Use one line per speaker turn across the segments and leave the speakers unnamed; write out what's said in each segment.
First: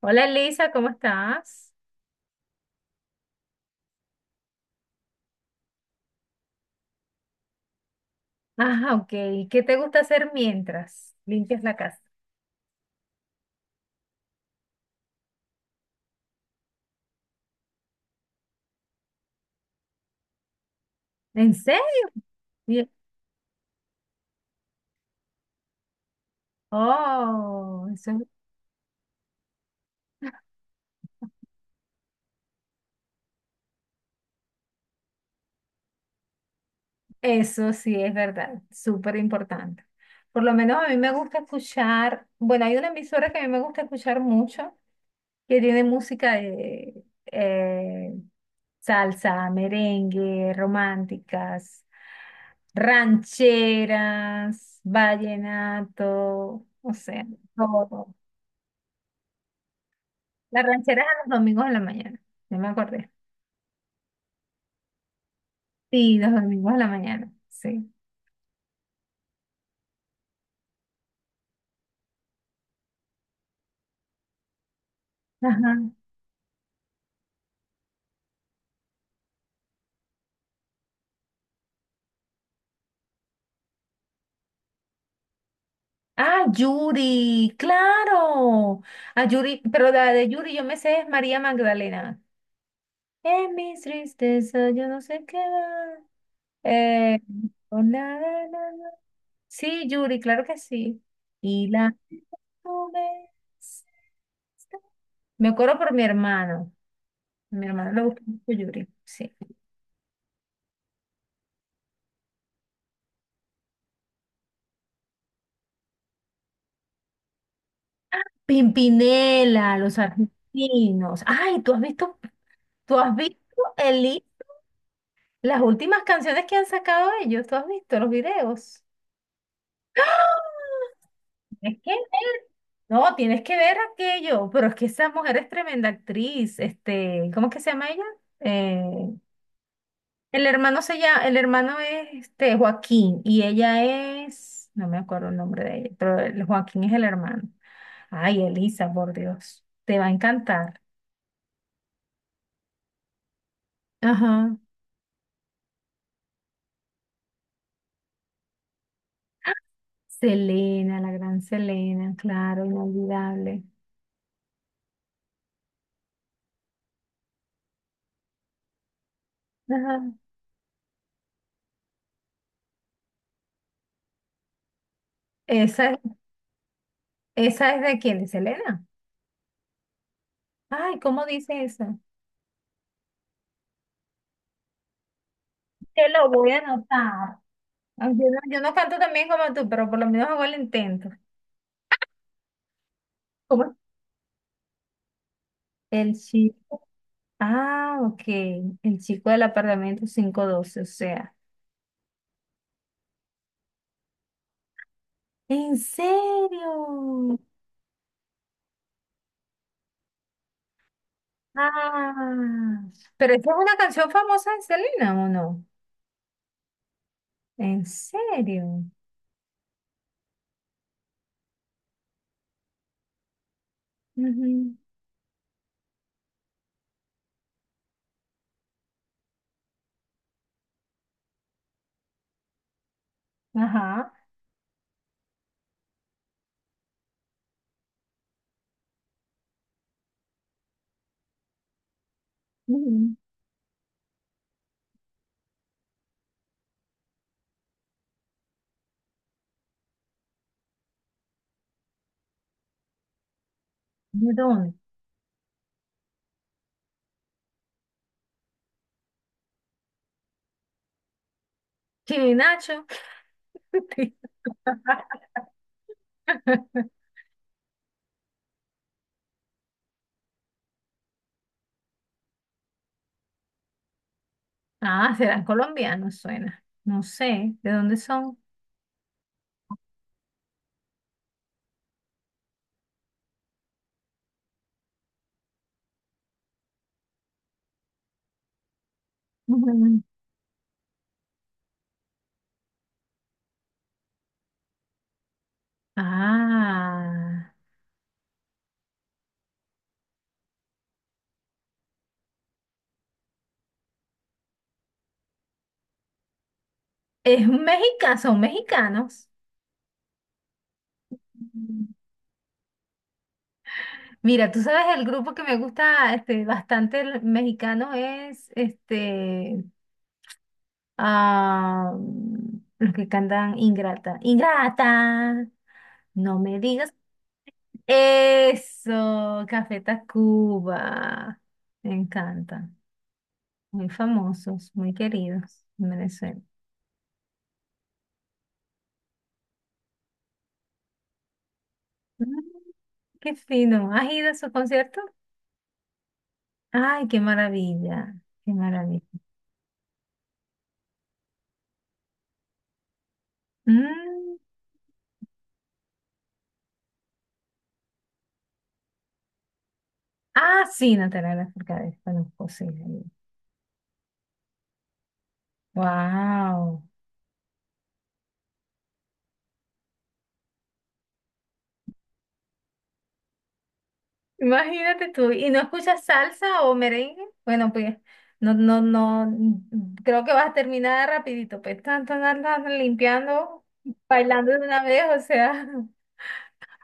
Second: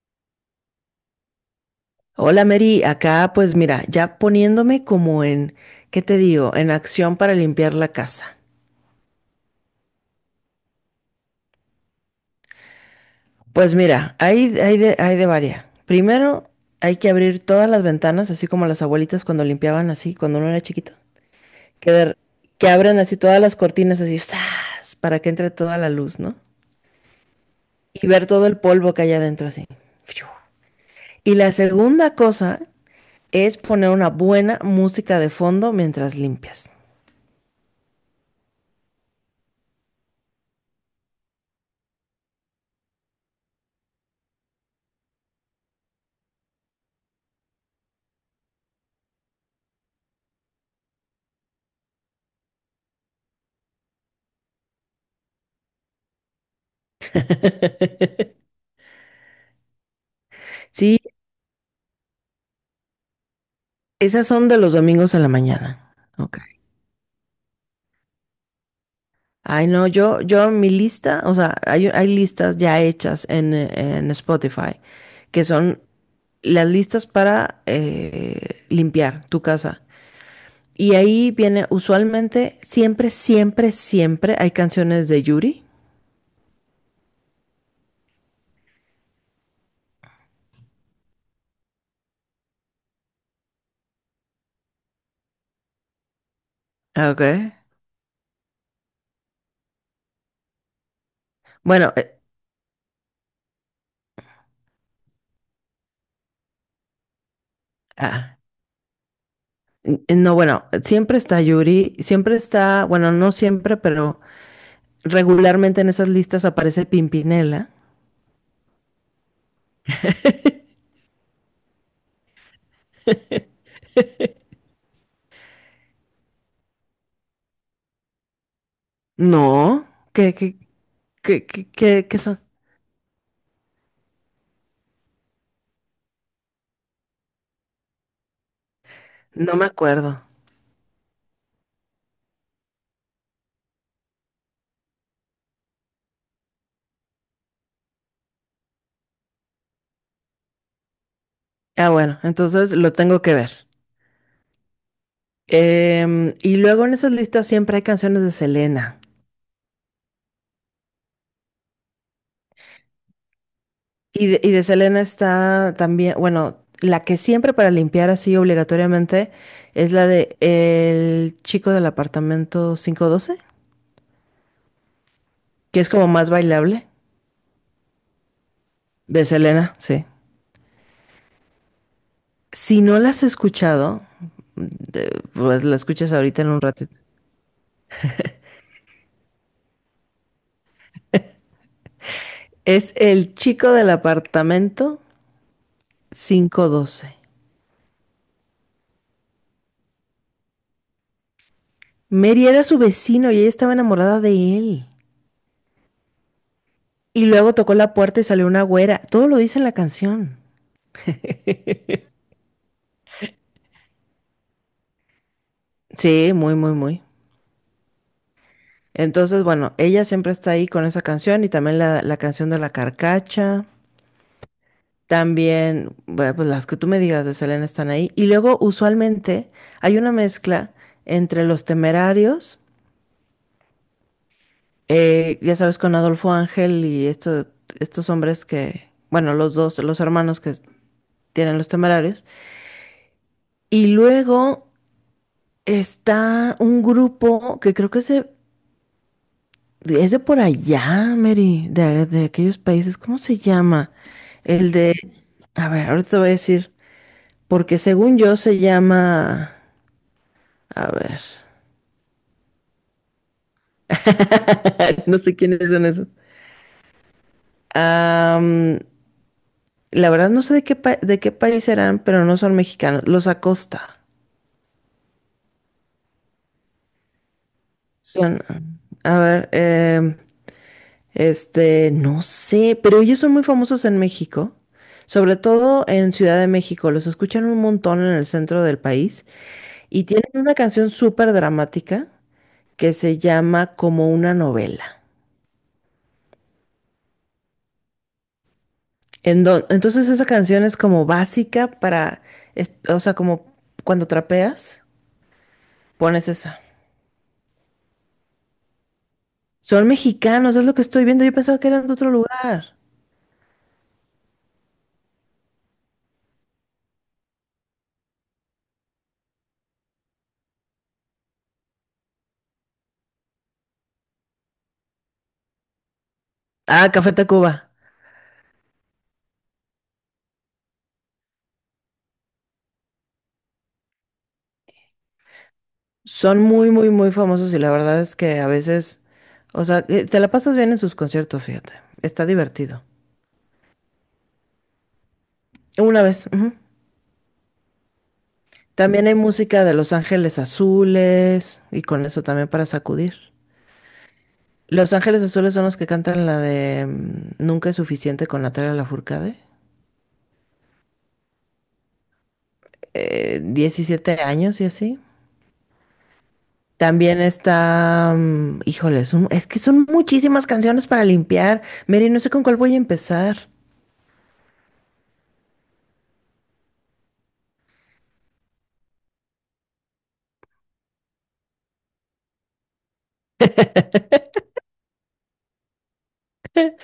Hola Elisa, ¿cómo estás?
Hola Mary, acá pues mira, ya poniéndome como en, ¿qué te digo? En acción para limpiar la casa.
Ah, ok. ¿Qué te gusta hacer mientras limpias la casa?
Pues mira, hay de varias. Primero, hay que abrir todas las ventanas, así como las abuelitas cuando limpiaban así, cuando uno era chiquito.
¿En serio?
Que, de- que
Bien.
abran así todas las cortinas así, ¡zas! Para que entre toda la luz, ¿no?
Oh,
Y
eso,
ver todo el polvo que hay adentro así. ¡Fiu! Y la segunda cosa es poner una buena música de fondo mientras limpias.
eso sí es verdad, súper importante. Por lo menos a mí me gusta escuchar, bueno, hay una emisora que a mí me gusta escuchar mucho, que tiene música de eh, salsa, merengue, románticas, rancheras, vallenato, o sea, todo. Las
Sí,
rancheras eran los domingos de la mañana, ya me acordé.
esas son de los domingos a la mañana.
Sí, los
Ok.
domingos de la mañana, sí.
Ay, no, yo mi lista, o sea, hay listas ya hechas en Spotify, que
Ajá.
son las listas para limpiar tu casa. Y ahí viene usualmente, siempre, siempre, siempre hay canciones de Yuri.
Ah, Yuri, claro. A Yuri, pero la de Yuri yo me sé es María Magdalena. En mis tristezas yo no sé qué va. Eh,
Ok.
oh, na, na, na, na. Sí, Yuri, claro que sí. Y
Bueno,
la... Me acuerdo por mi hermano. A mi hermano le gusta
ah,
mucho Yuri, sí.
no, bueno, siempre está Yuri, siempre está, bueno, no siempre, pero regularmente en esas listas aparece Pimpinela.
Pimpinela, los argentinos. Ay, ¿tú has visto el li- las últimas canciones que han sacado ellos? ¿Tú has visto los videos?
No, ¿qué, qué,
¡Ah!
¿Qué, qué,
Tienes que ver.
qué, qué son?
No, tienes que ver aquello. Pero es que esa mujer es tremenda actriz. Este, ¿cómo es que se llama ella? Eh,
No me acuerdo.
el hermano se llama, el hermano es este Joaquín y ella es, no me acuerdo el nombre de ella, pero el Joaquín es el hermano. Ay, Elisa, por Dios, te va a encantar.
Ah, bueno, entonces lo tengo que ver.
Ajá.
Y luego en esas listas siempre hay canciones de Selena.
Selena, la gran Selena, claro, inolvidable.
Y de Selena está también, bueno, la que siempre para limpiar así obligatoriamente es la
Ajá.
de El chico del apartamento 512, que
Esa,
es
es-
como más bailable.
esa es de quién, de Selena.
De Selena, sí.
Ay, ¿cómo dice esa?
Si no la has escuchado, de- pues la
Te
escuchas
lo
ahorita en
voy a
un ratito.
anotar. Ay, yo no canto tan bien como tú, pero por lo menos hago el intento.
Es El chico
¿Cómo?
del apartamento
El chip.
quinientos doce.
Ah, ok. El chico del apartamento 512, o sea.
Mary era su vecino y ella estaba enamorada de él.
¿En
Y
serio?
luego tocó la puerta y salió una güera. Todo lo dice en la canción.
Ah, pero esta es una canción famosa de Selena, ¿o no?
Sí, muy, muy, muy.
¿En serio?
Entonces, bueno, ella siempre está ahí con esa canción y también la canción de la carcacha.
Ujú.
También, bueno, pues las que tú me digas de Selena están ahí. Y luego, usualmente, hay una mezcla entre los temerarios,
Ajá.
ya sabes, con Adolfo Ángel y estos hombres que, bueno, los dos, los hermanos que tienen los temerarios.
Ujú.
Y luego está un grupo que creo es de por allá, Mary, de aquellos países. ¿Cómo se llama?
¿De
El
dónde?
de, a ver, ahorita te voy a decir, porque según yo se llama, a ver,
Chino y Nacho.
no sé quiénes son esos. Am, la verdad no sé de qué país serán, pero no son mexicanos. Los Acosta.
Ah, serán colombianos, suena. No sé, ¿de dónde son?
Son, a ver, este, no sé, pero ellos son muy famosos en México, sobre todo en Ciudad de México. Los escuchan un montón en el centro del país
Ujú.
y tienen una canción súper dramática que se llama Como una novela.
Ah,
Entonces esa canción es como básica para, o sea, como cuando trapeas, pones esa.
es un mexica, son mexicanos.
Son mexicanos, es lo que estoy viendo. Yo pensaba que eran de otro lugar.
Mira, tú sabes, el grupo que me gusta este, bastante el mexicano es este, ah, los que cantan Ingrata. Ingrata, no me
Ah,
digas
Café Tacuba.
eso, Café Tacuba. Me encanta. Muy famosos, muy queridos en
Son
Venezuela.
muy, muy, muy famosos y la verdad es que a veces, o sea, te la pasas bien en sus conciertos, fíjate. Está
Mm,
divertido.
qué fino. ¿Has ido a su concierto?
Una vez. Ujú.
Ay, qué maravilla, qué maravilla.
También hay música de Los Ángeles Azules y con eso también para sacudir.
Mm,
Los Ángeles Azules son los que cantan la de Nunca es suficiente con Natalia Lafourcade.
Ah, sí, Natalia Lafourcade, conozco, sí.
17 años y así.
Wow.
También está, híjole, es que son muchísimas canciones para limpiar. Mary, no sé con cuál voy a empezar.
Imagínate tú, ¿y no escuchas salsa o merengue? Bueno, pues no, no, no, creo que vas a terminar rapidito, pues tanto andas limpiando, bailando de una vez, o sea,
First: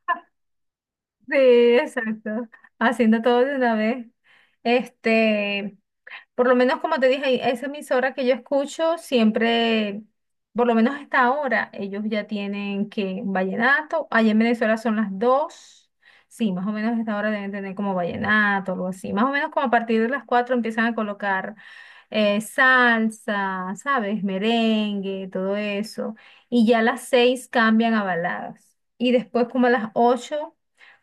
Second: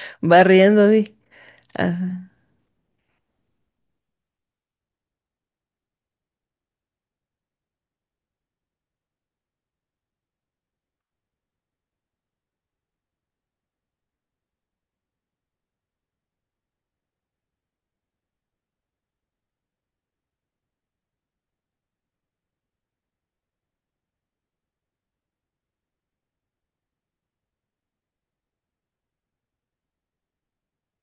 Barriendo, di.
sí,
Ah,
exacto, haciendo todo de una vez. Este, por lo menos, como te dije, esa emisora que yo escucho siempre, por lo menos hasta ahora, ellos ya tienen que vallenato. Allá en Venezuela son las 2. Sí, más o menos hasta ahora deben tener como vallenato, algo así. Más o menos como a partir de las 4 empiezan a colocar salsa, ¿sabes? Merengue, todo eso. Y ya a las 6 cambian a baladas. Y después como a las 8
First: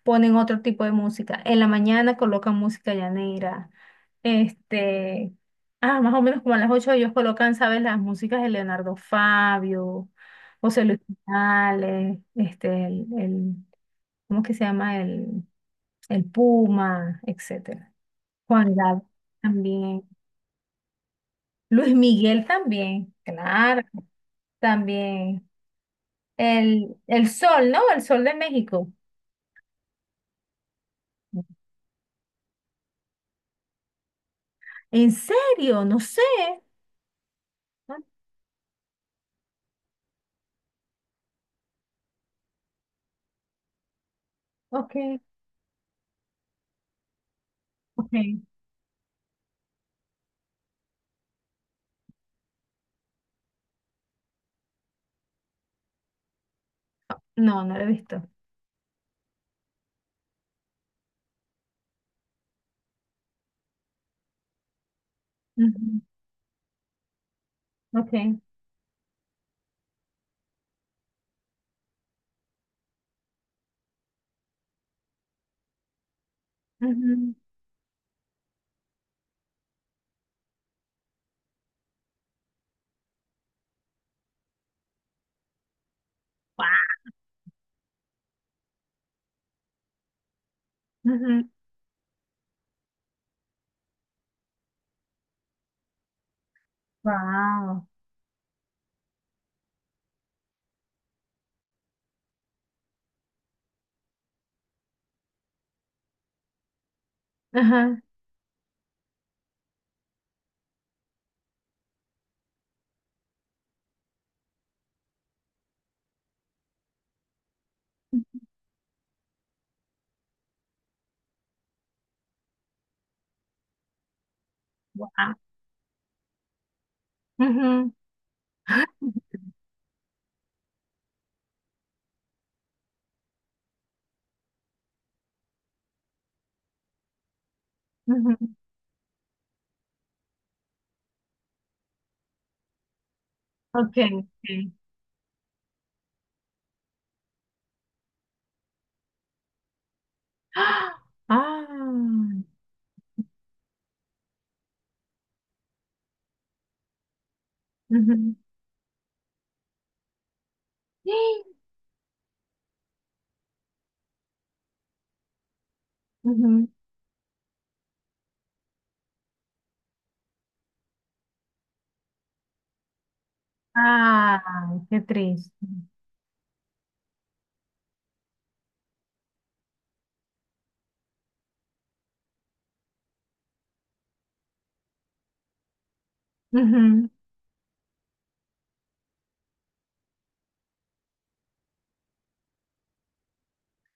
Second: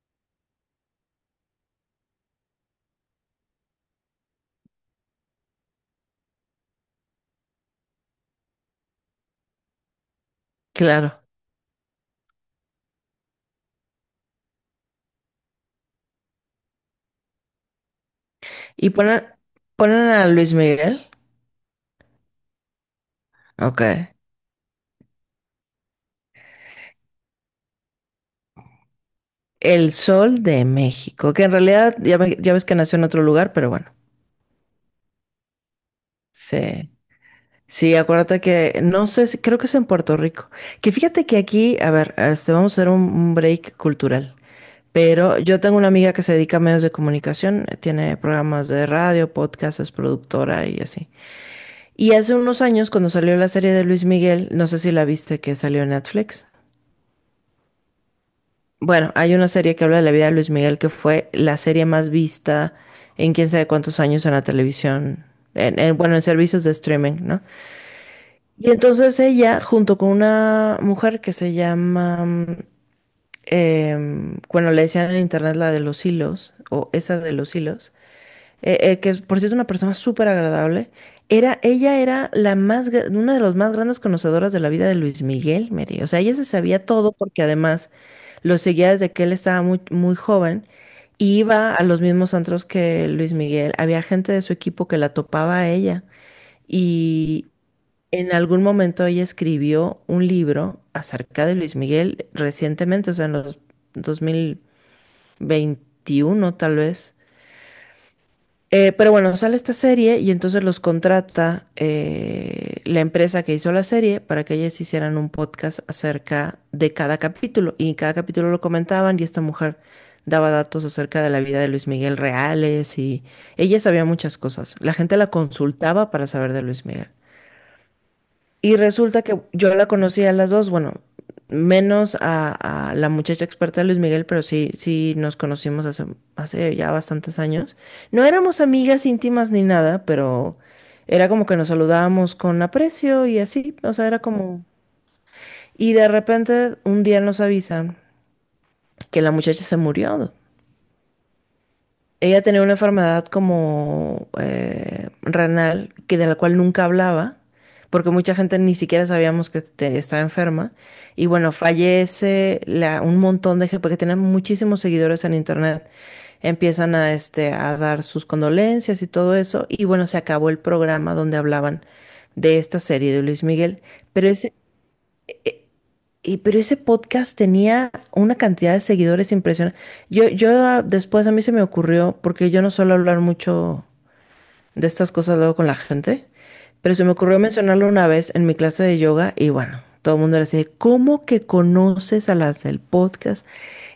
ponen otro tipo de música. En la mañana colocan música llanera. Este, más o menos como a las 8 ellos colocan, ¿sabes? Las músicas de Leonardo Fabio, José Luis
claro.
Morales, este, ¿cómo que se llama? El Puma, etcétera. Juan
Y
Gabriel
ponen,
también.
ponen a Luis Miguel.
Luis Miguel también, claro,
Ok.
también. El Sol, ¿no? El Sol de México.
El Sol de México, que en realidad ya ves que nació en otro lugar, pero bueno.
¿En serio? No sé.
Sí. Sí,
Ah,
acuérdate que, no sé, creo que es en Puerto Rico. Que fíjate que aquí, a ver, este, vamos a hacer un break cultural.
ok,
Pero yo tengo una amiga que se dedica a medios de comunicación, tiene
ok.
programas de radio, podcast, es productora y así. Y hace unos años, cuando salió la serie de Luis Miguel, no sé si la viste que salió en Netflix.
No, no lo he visto.
Bueno, hay una serie que habla de la vida de Luis Miguel que fue la serie más vista en quién sabe cuántos años en la televisión,
Ujú,
bueno, en servicios de streaming, ¿no?
ok.
Y entonces ella, junto con una mujer que se llama, bueno, le decían en internet la de los hilos, o esa de
Ujú,
los hilos, que por cierto una persona súper agradable, ella era una de las más grandes conocedoras de la vida de Luis Miguel, Mary. O sea, ella se sabía todo porque además lo seguía desde que él estaba muy, muy joven y
ujú.
iba a los mismos antros que Luis Miguel. Había gente de su equipo que la topaba a ella y
Wow.
en algún momento ella escribió un libro acerca de Luis Miguel recientemente, o sea, en los 2021 tal vez.
Ajá.
Pero bueno, sale esta serie y entonces los contrata la empresa que hizo la serie para que ellas hicieran un podcast acerca de cada capítulo. Y en cada capítulo lo comentaban y esta mujer daba datos acerca de la vida de Luis Miguel reales y ella sabía muchas cosas. La gente la
Wow.
consultaba para saber de Luis Miguel.
Ujú.
Y resulta que yo la conocí a las dos, bueno, menos a la muchacha experta de Luis Miguel, pero sí, sí nos conocimos hace ya bastantes años. No
Ujú.
éramos amigas íntimas ni nada, pero era como que nos saludábamos con aprecio y así, o
Ok,
sea, era como...
ok.
Y de repente un día nos avisan que la muchacha se murió.
¡Ah! Ah,
Ella tenía una enfermedad como renal, que de la cual nunca hablaba, porque mucha
ujú.
gente ni siquiera sabíamos que estaba enferma. Y
¡Eh!
bueno, fallece un montón de gente, porque tenía muchísimos seguidores en internet.
Ujú.
Empiezan a dar sus condolencias y todo eso. Y bueno, se acabó el programa donde hablaban de esta serie de Luis Miguel. Pero ese,
Ay, qué triste.
pero ese podcast tenía una cantidad de seguidores impresionante. Después a mí se me ocurrió, porque yo no suelo hablar mucho de estas cosas luego con la gente, pero se
Ujú,
me ocurrió mencionarlo una vez en mi clase de yoga y bueno, todo el mundo era así, de, ¿cómo que conoces a las del podcast?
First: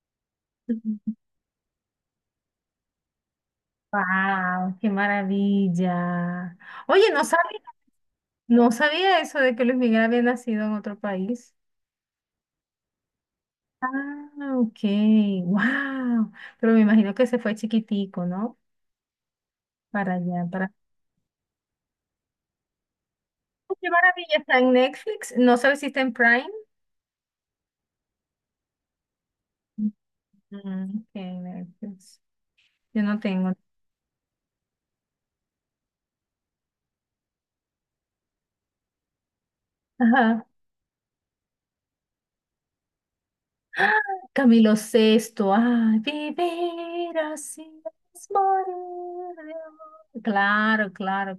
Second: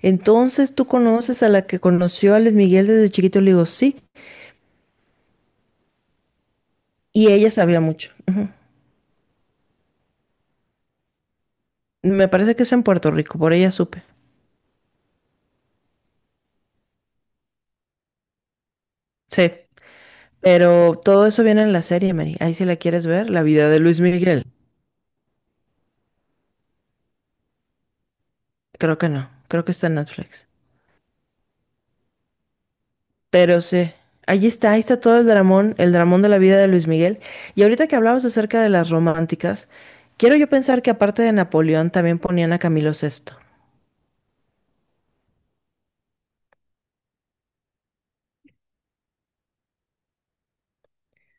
Entonces tú
ujú.
conoces a la que conoció a Luis Miguel desde chiquito, le digo, sí,
Wow, qué maravilla. Oye, no
y ella
sabía,
sabía mucho. Ujú.
no sabía eso de que Luis Miguel había nacido en otro país.
Me parece que es en Puerto Rico, por ella supe.
Ah, ok, wow. Pero me imagino que se fue chiquitico, ¿no?
Sí.
Para allá, para.
Pero todo eso viene en la serie, Mary. Ahí si la quieres ver, la vida
Oh,
de
qué
Luis
maravilla,
Miguel.
está en Netflix. No sabes si está en Prime.
Creo que no, creo que está en Netflix.
Mm, ok, Netflix. Yo no tengo.
Pero sí, ahí está todo el dramón de la vida de Luis Miguel. Y ahorita que hablabas acerca de las románticas, quiero
Ajá.
yo pensar que aparte de Napoleón también ponían a Camilo VI.
¡Ah! Camilo Sexto. Ay, vivir así es morir de amor. Claro, claro,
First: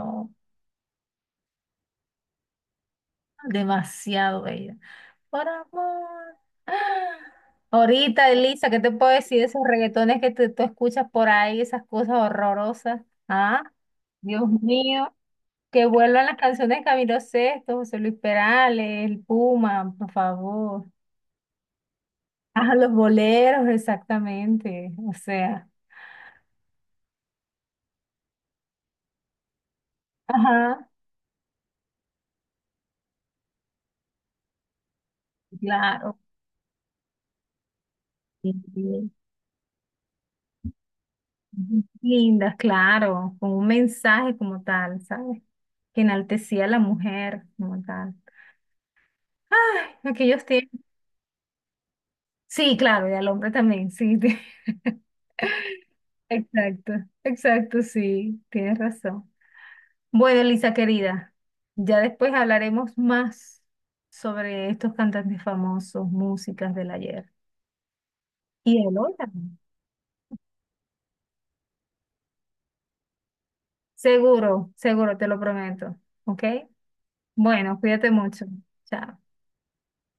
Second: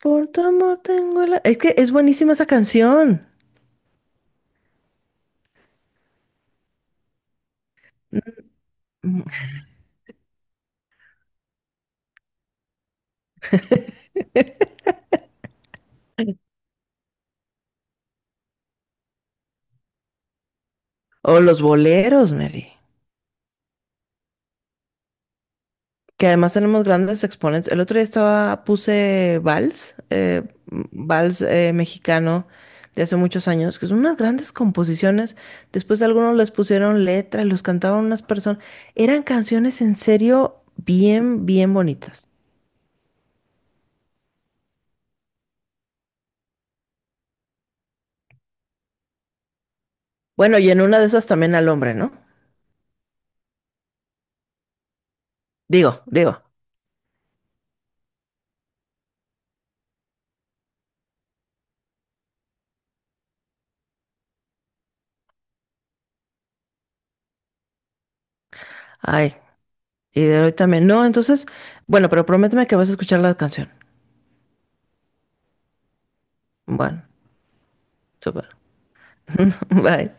Por tu amor tengo la... Es que es buenísima esa canción.
Demasiado bella. Por amor. Ahorita, Elisa, ¿qué te puedo
Mm.
decir de esos reggaetones que tú escuchas por ahí, esas cosas horrorosas? Ah, Dios mío, que vuelvan las canciones de Camilo Sesto, José Luis Perales, el Puma, por favor.
O los boleros,
Ah,
Mary.
los boleros, exactamente. O sea,
Que además tenemos grandes exponentes. El otro día puse Vals, eh, m-
ajá,
Vals eh, mexicano de hace muchos años, que son unas grandes composiciones. Después
claro.
algunos les pusieron letra y los cantaban unas
Sí,
personas.
sí.
Eran canciones en serio bien, bien bonitas.
Lindas, claro, con un mensaje como tal, ¿sabes? Que enaltecía a la mujer como tal. Ay, aquellos
Bueno, y
tiempos.
en una de esas también al hombre, ¿no?
Sí, claro, y al hombre también, sí.
Digo, digo.
Exacto, exacto, sí, tienes razón. Bueno, Elisa querida, ya después hablaremos más sobre estos cantantes famosos, músicas del ayer. Y el hoy
Ay,
también.
y de hoy también. No, entonces, bueno, pero prométeme que vas a escuchar la canción.
Seguro, seguro, te lo prometo. ¿Ok?
Bueno,
Bueno, cuídate mucho.
súper.
Chao.
Bye.